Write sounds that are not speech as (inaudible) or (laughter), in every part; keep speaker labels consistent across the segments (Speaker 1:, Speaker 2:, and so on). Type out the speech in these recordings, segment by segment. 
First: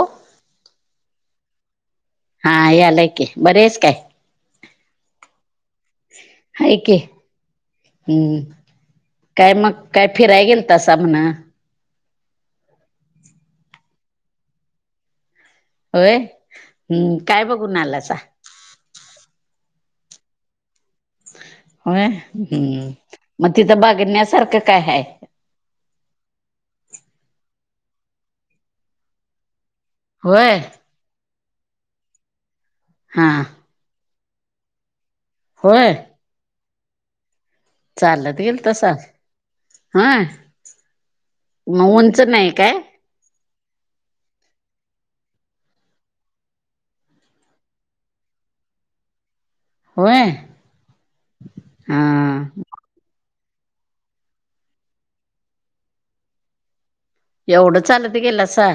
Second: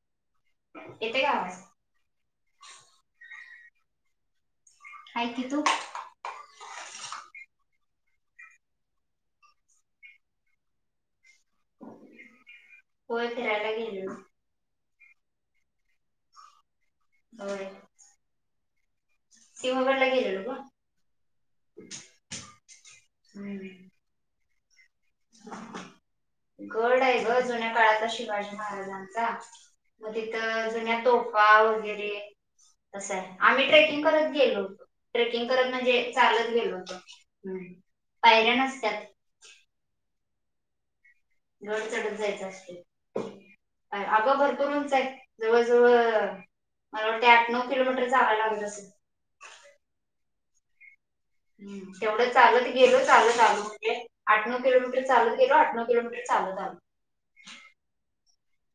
Speaker 1: ओ
Speaker 2: येते का आवाज?
Speaker 1: हा यायलंय की बरी आयस काय?
Speaker 2: हाय की, तू?
Speaker 1: हाय की. हम्म, काय मग काय फिराय गेलतास म्हण?
Speaker 2: व्हय फिरायला गेलेलो.
Speaker 1: होय हम्म, काय
Speaker 2: होय
Speaker 1: बघून आलासा?
Speaker 2: सिंहगडला गेलेलो ग.
Speaker 1: होय हम्म, मग
Speaker 2: हम्म
Speaker 1: तिथं बघण्यासारखं काय हाय.
Speaker 2: गड आय ग जुन्या काळाचा शिवाजी महाराजांचा. म तिथ
Speaker 1: होय
Speaker 2: जुन्या तोफा वगैरे तसं आय
Speaker 1: हा
Speaker 2: आम्ही ट्रेकिंग करत गेलो होतो ट्रेकिंग करत
Speaker 1: होय
Speaker 2: म्हणजे चालत गेलो होतो.
Speaker 1: चालत
Speaker 2: पायऱ्या
Speaker 1: गेलतासा
Speaker 2: नसत्यात
Speaker 1: होय म उंच नाय काय?
Speaker 2: आगं भरपुर उंच आय जवळजवळ मला वाटतंय आठ नऊ किलोमीटर चालायला लागत असंल.
Speaker 1: होय.
Speaker 2: हम्म,
Speaker 1: हा
Speaker 2: तेवढं चालत गेलो चालत आलोे आठ नऊ किलोमीटर चालत गेलो आठ नऊ किलोमीटर चालत आलो.
Speaker 1: एवढं चालत गेलासा?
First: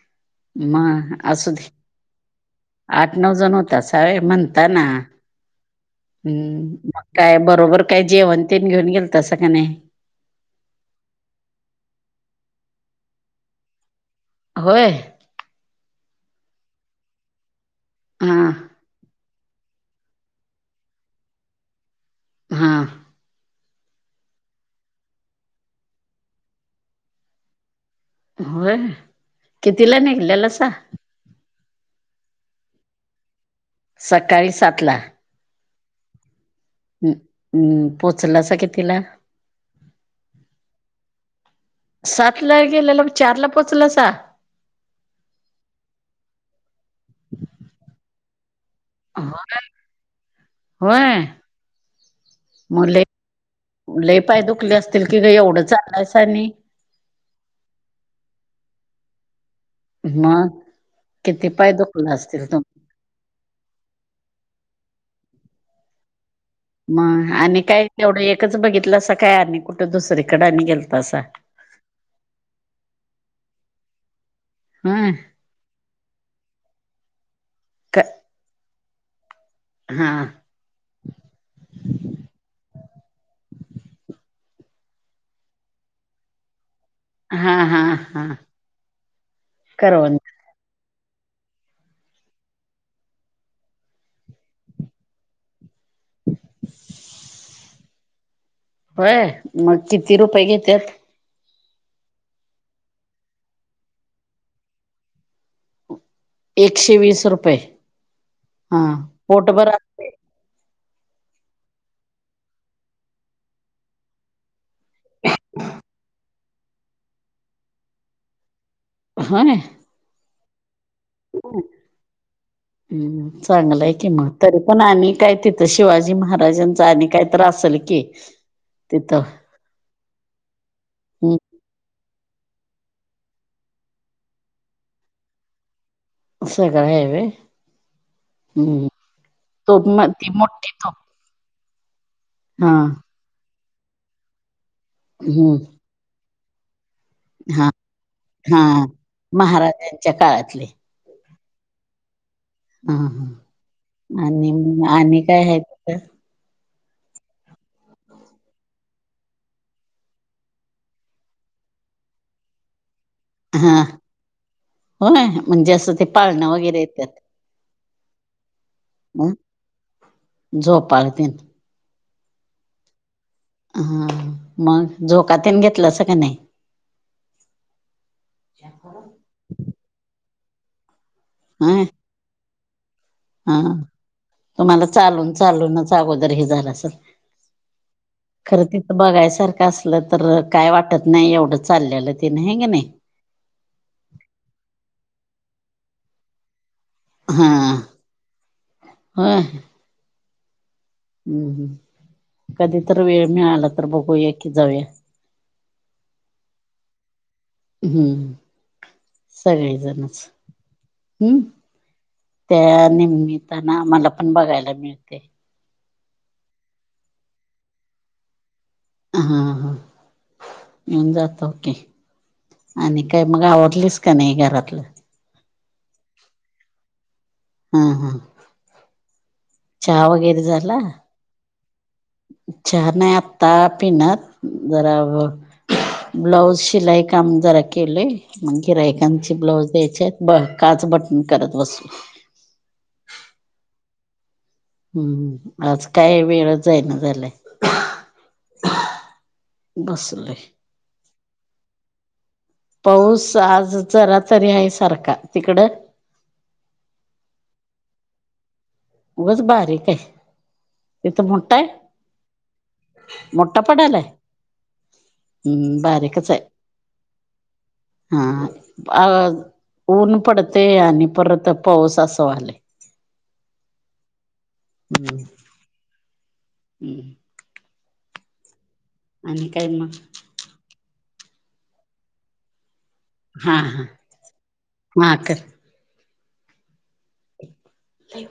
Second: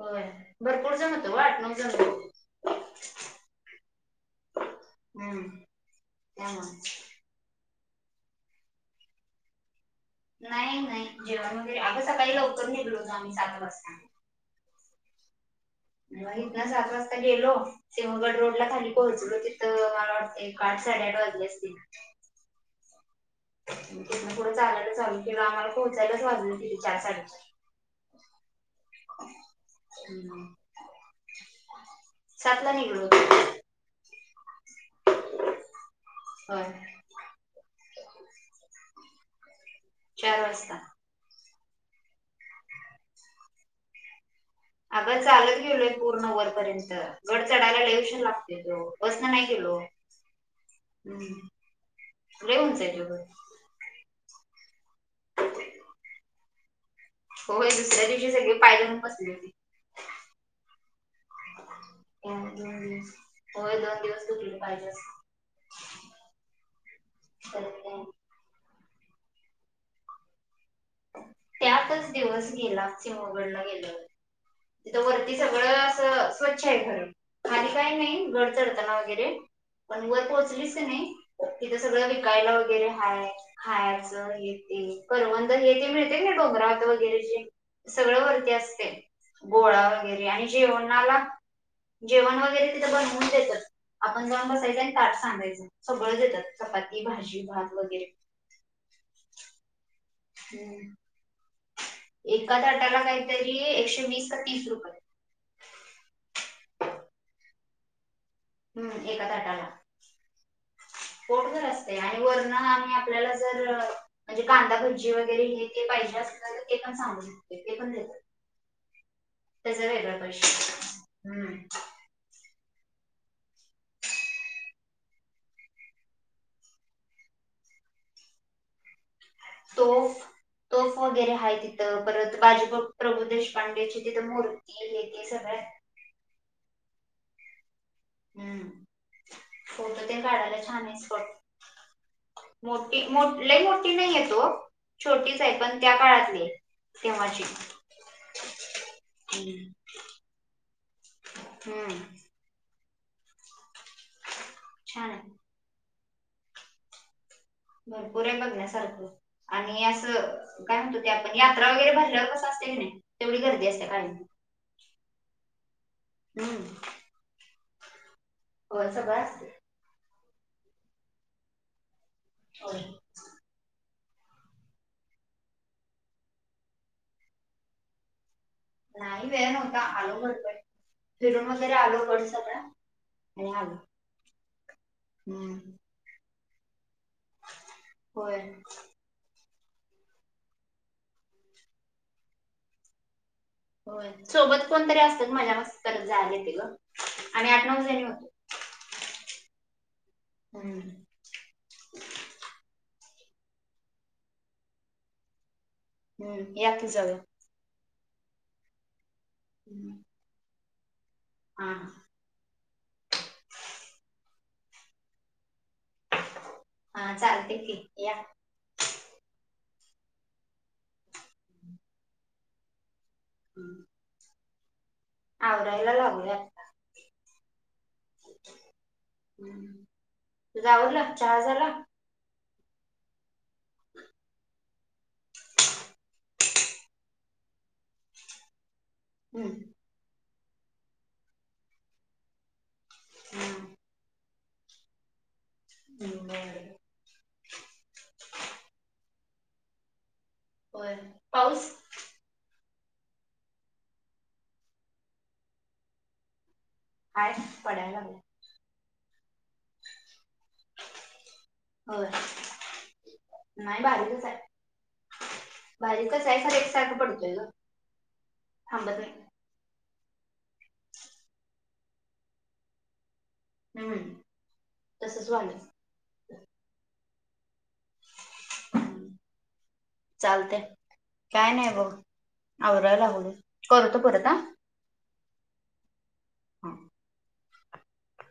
Speaker 2: व्हय भरपूर
Speaker 1: मग
Speaker 2: जण होतो ओ
Speaker 1: असू
Speaker 2: आठ
Speaker 1: दे
Speaker 2: नऊ जण.
Speaker 1: आठ नऊ जण होतासा व्हय म्हणता ना,
Speaker 2: हम्म त्यामुळे
Speaker 1: हम्म. काय बरोबर काय जेवण ते घेऊन गेलतासा का नाय?
Speaker 2: नाय नाय जेवण वगैरे आगं सकाळी लवकर निघलो होतो आम्ही सात वाजता.
Speaker 1: होय.
Speaker 2: म इथन सात वाजता गेलो. सिंहगड
Speaker 1: हा
Speaker 2: रोडला खाली पोहोचलो तिथं, मला वाटतं एक आठ साडेआठ वाजली असतील.
Speaker 1: हा....
Speaker 2: तिथून पुढं चालायला चालू केल. आम्हाला पोहचायच वाजलेत. तीन, चार, साडे चार
Speaker 1: होय... कितीला
Speaker 2: हम्म
Speaker 1: निघलेलास.
Speaker 2: सातला निघलो होतो.
Speaker 1: सकाळी, सातला...
Speaker 2: व्हय...
Speaker 1: हम्म.... पोचलास कितीला?
Speaker 2: चार वाजता.
Speaker 1: सातला गेलेलो चारला पोचलास हा.
Speaker 2: अग, चालत गेलोय पूर्ण वरपर्यंत गड चढायला लई उशीर लागतोय ग. बसन नाही गेलो.
Speaker 1: होय
Speaker 2: हम्म... लय उंच आहे ते डोंगर.
Speaker 1: लई पाय दुखले असतील की, ग एवढं चालायस आणि
Speaker 2: होय.. दुसऱ्या दिवशी सगळे पाय धरून बसलेत.
Speaker 1: मग, किती पाय दुखले असतील. तुमचे.
Speaker 2: हम्म... व्हय... दोन दिवस दुखले पाय जास्त.
Speaker 1: मग, आणि काय तेवढं एकच बघितलासा काय, अनी कुठ दुसरीकडे अनी गेलतासा?
Speaker 2: त्यातच दिवस गेला. सिंहगडला गेल्यावर तिथ
Speaker 1: होय
Speaker 2: वरती सगळं असं स्वच्छ आहे. खरं, खाली काही
Speaker 1: क
Speaker 2: नाही गड चढताना वगैरे... पण
Speaker 1: हा
Speaker 2: वर पोहोचलीस कनाई. तिथं सगळं विकायला वगैरे हाय, खायाच हे ते तर मग तिथे हे ते मिळते. ना
Speaker 1: हा हा
Speaker 2: डोंगरतच सगळ
Speaker 1: हा
Speaker 2: वरती असते. गोळा
Speaker 1: करवंद
Speaker 2: वगैरे आणि जेवणाला जेवण वगैरे तिथं बनवून देत्यात. आपण जाऊन बसायचं आणि ताट सांगायचं. सगळं देत्यात चपाती, भाजी, भात वगैरे.
Speaker 1: व्हय. मग किती रुपय घेत्यात?
Speaker 2: एका ताटाला, काहीतरी एकशे वीस का. तीस रुपय.
Speaker 1: एकशे वीस रुपय...
Speaker 2: हम्म... एका ताटाला. पोटभर असतय आणि वर्ण आणि आपल्याला जर म्हणजे, कांदा घ (inaudible) (unintelligible) वगैरे हे ते पाहिजे असतय. ते पण सांगू शकते ते पण देत्यात.
Speaker 1: (unintelligible)
Speaker 2: (unintelligible) हम्म.
Speaker 1: हम्म.... चांगलंय की मग, तरी पण आणि काय तिथं, शिवाजी महाराजांच आणि काय तर असेल की, तिथं?
Speaker 2: तोफ... तोफ वगैरे
Speaker 1: हम्म,
Speaker 2: आहे तिथं. परत बाजी प्रभू देशपांडेची तिथं मू (inaudible) (unintelligible) सगळय.
Speaker 1: सगळं आहे व्हय. हम्म... तोफ
Speaker 2: फोटो ते
Speaker 1: ती
Speaker 2: काढायला
Speaker 1: मोठी
Speaker 2: छान
Speaker 1: तोफ
Speaker 2: आहे स्पॉट मोठी मो लई मोठी नाहीये तोफ छोटीचे.
Speaker 1: हम्म
Speaker 2: पण त्या काळातलीय.
Speaker 1: हा.... हा.
Speaker 2: हं....
Speaker 1: महाराजांच्या काळातले
Speaker 2: हम्म.
Speaker 1: हं, हं आणि म
Speaker 2: छान
Speaker 1: आणि
Speaker 2: आहे
Speaker 1: काय हाय तिथं
Speaker 2: भरपूरे बघण्यासारखं आणि असं काय म्हणतो ते आपण यात्रा वगैरे भरल्याव कसं असतय कनाई
Speaker 1: हा होय म्हणजे असं ते पाळणं
Speaker 2: हम्म
Speaker 1: वगैरे येत्यात
Speaker 2: होय सगळं असतय
Speaker 1: झोपाळ तेन
Speaker 2: होय
Speaker 1: हा मग झोकातैन घेतलासा का नय
Speaker 2: नाही वेळ नव्हता आलो भरभर फिरून वगैरे
Speaker 1: अ
Speaker 2: आलो गड सगळा आणि
Speaker 1: हा, हा
Speaker 2: आलो
Speaker 1: तुम्हाला चालून
Speaker 2: हम्म
Speaker 1: चालूनच अगोदर हे झालं असल
Speaker 2: होय
Speaker 1: खरं ते बघायसारखं असलं तर काय वाटत नाही एवढं चाललेलं तेन हाय कनई
Speaker 2: होय सोबत कोणतरी असतं मजा मस्त करत जायलायेतय ओ
Speaker 1: हा
Speaker 2: आम्ही आठ, नऊ जणी होतो
Speaker 1: होय
Speaker 2: (unintelligible)
Speaker 1: कधी तर वेळ मिळाला तर बघू ये की जाऊया
Speaker 2: हम्म या की जाऊया
Speaker 1: हम्म
Speaker 2: हम्म.
Speaker 1: सगळीजणच हम्म
Speaker 2: हा
Speaker 1: त्या निमित्तानं आम्हाला पण बघायला मिळतय
Speaker 2: हा चालते की या
Speaker 1: हा, हा (unintelligible) की आणि काय मग
Speaker 2: हम्म.
Speaker 1: आवरलीस क नाही घरातलं
Speaker 2: आवरायला लागलोय आता
Speaker 1: ह, ह
Speaker 2: हम्म.
Speaker 1: चहा वगैरे
Speaker 2: तुझं
Speaker 1: झाला
Speaker 2: आवरलं चहा झाला
Speaker 1: चहा नाही आत्ता पिणार जरा आवरून ब्लाऊज शिलाई काम जरा केलय म गिऱ्हाईकांचे
Speaker 2: हम्म
Speaker 1: ब्लाऊज द्यायचेत ब काच बटन करत बस
Speaker 2: (unintelligible)
Speaker 1: आज काय
Speaker 2: हम्म, बरं
Speaker 1: वेळच जाई ना झालाय बसलोय
Speaker 2: होय पाऊस
Speaker 1: पाऊस आज जरा तरी आहे सारखा तिकडं
Speaker 2: आहे पडाय लागलाय
Speaker 1: उगच बारीक आहे तिथं मोठा आहे
Speaker 2: लागलाय
Speaker 1: मोठ्ठा
Speaker 2: होय नाही
Speaker 1: पडायलाय
Speaker 2: बारीकच आहे
Speaker 1: बारीकच आहे
Speaker 2: खरं एकसारखं पडतोय ग
Speaker 1: हा
Speaker 2: थांबत नाही
Speaker 1: अ ऊन पडतय आणि परत पाऊस असं व्हायलय
Speaker 2: ह
Speaker 1: हम्म
Speaker 2: तसच व्हायलय
Speaker 1: (unintelligible)
Speaker 2: (unintelligible)
Speaker 1: आणि काय मग?
Speaker 2: चालतंय काय नाही बघ आवरायला लागलोय
Speaker 1: हा,
Speaker 2: करतो परत हा
Speaker 1: हा (unintelligible) कर
Speaker 2: हो (unintelligible)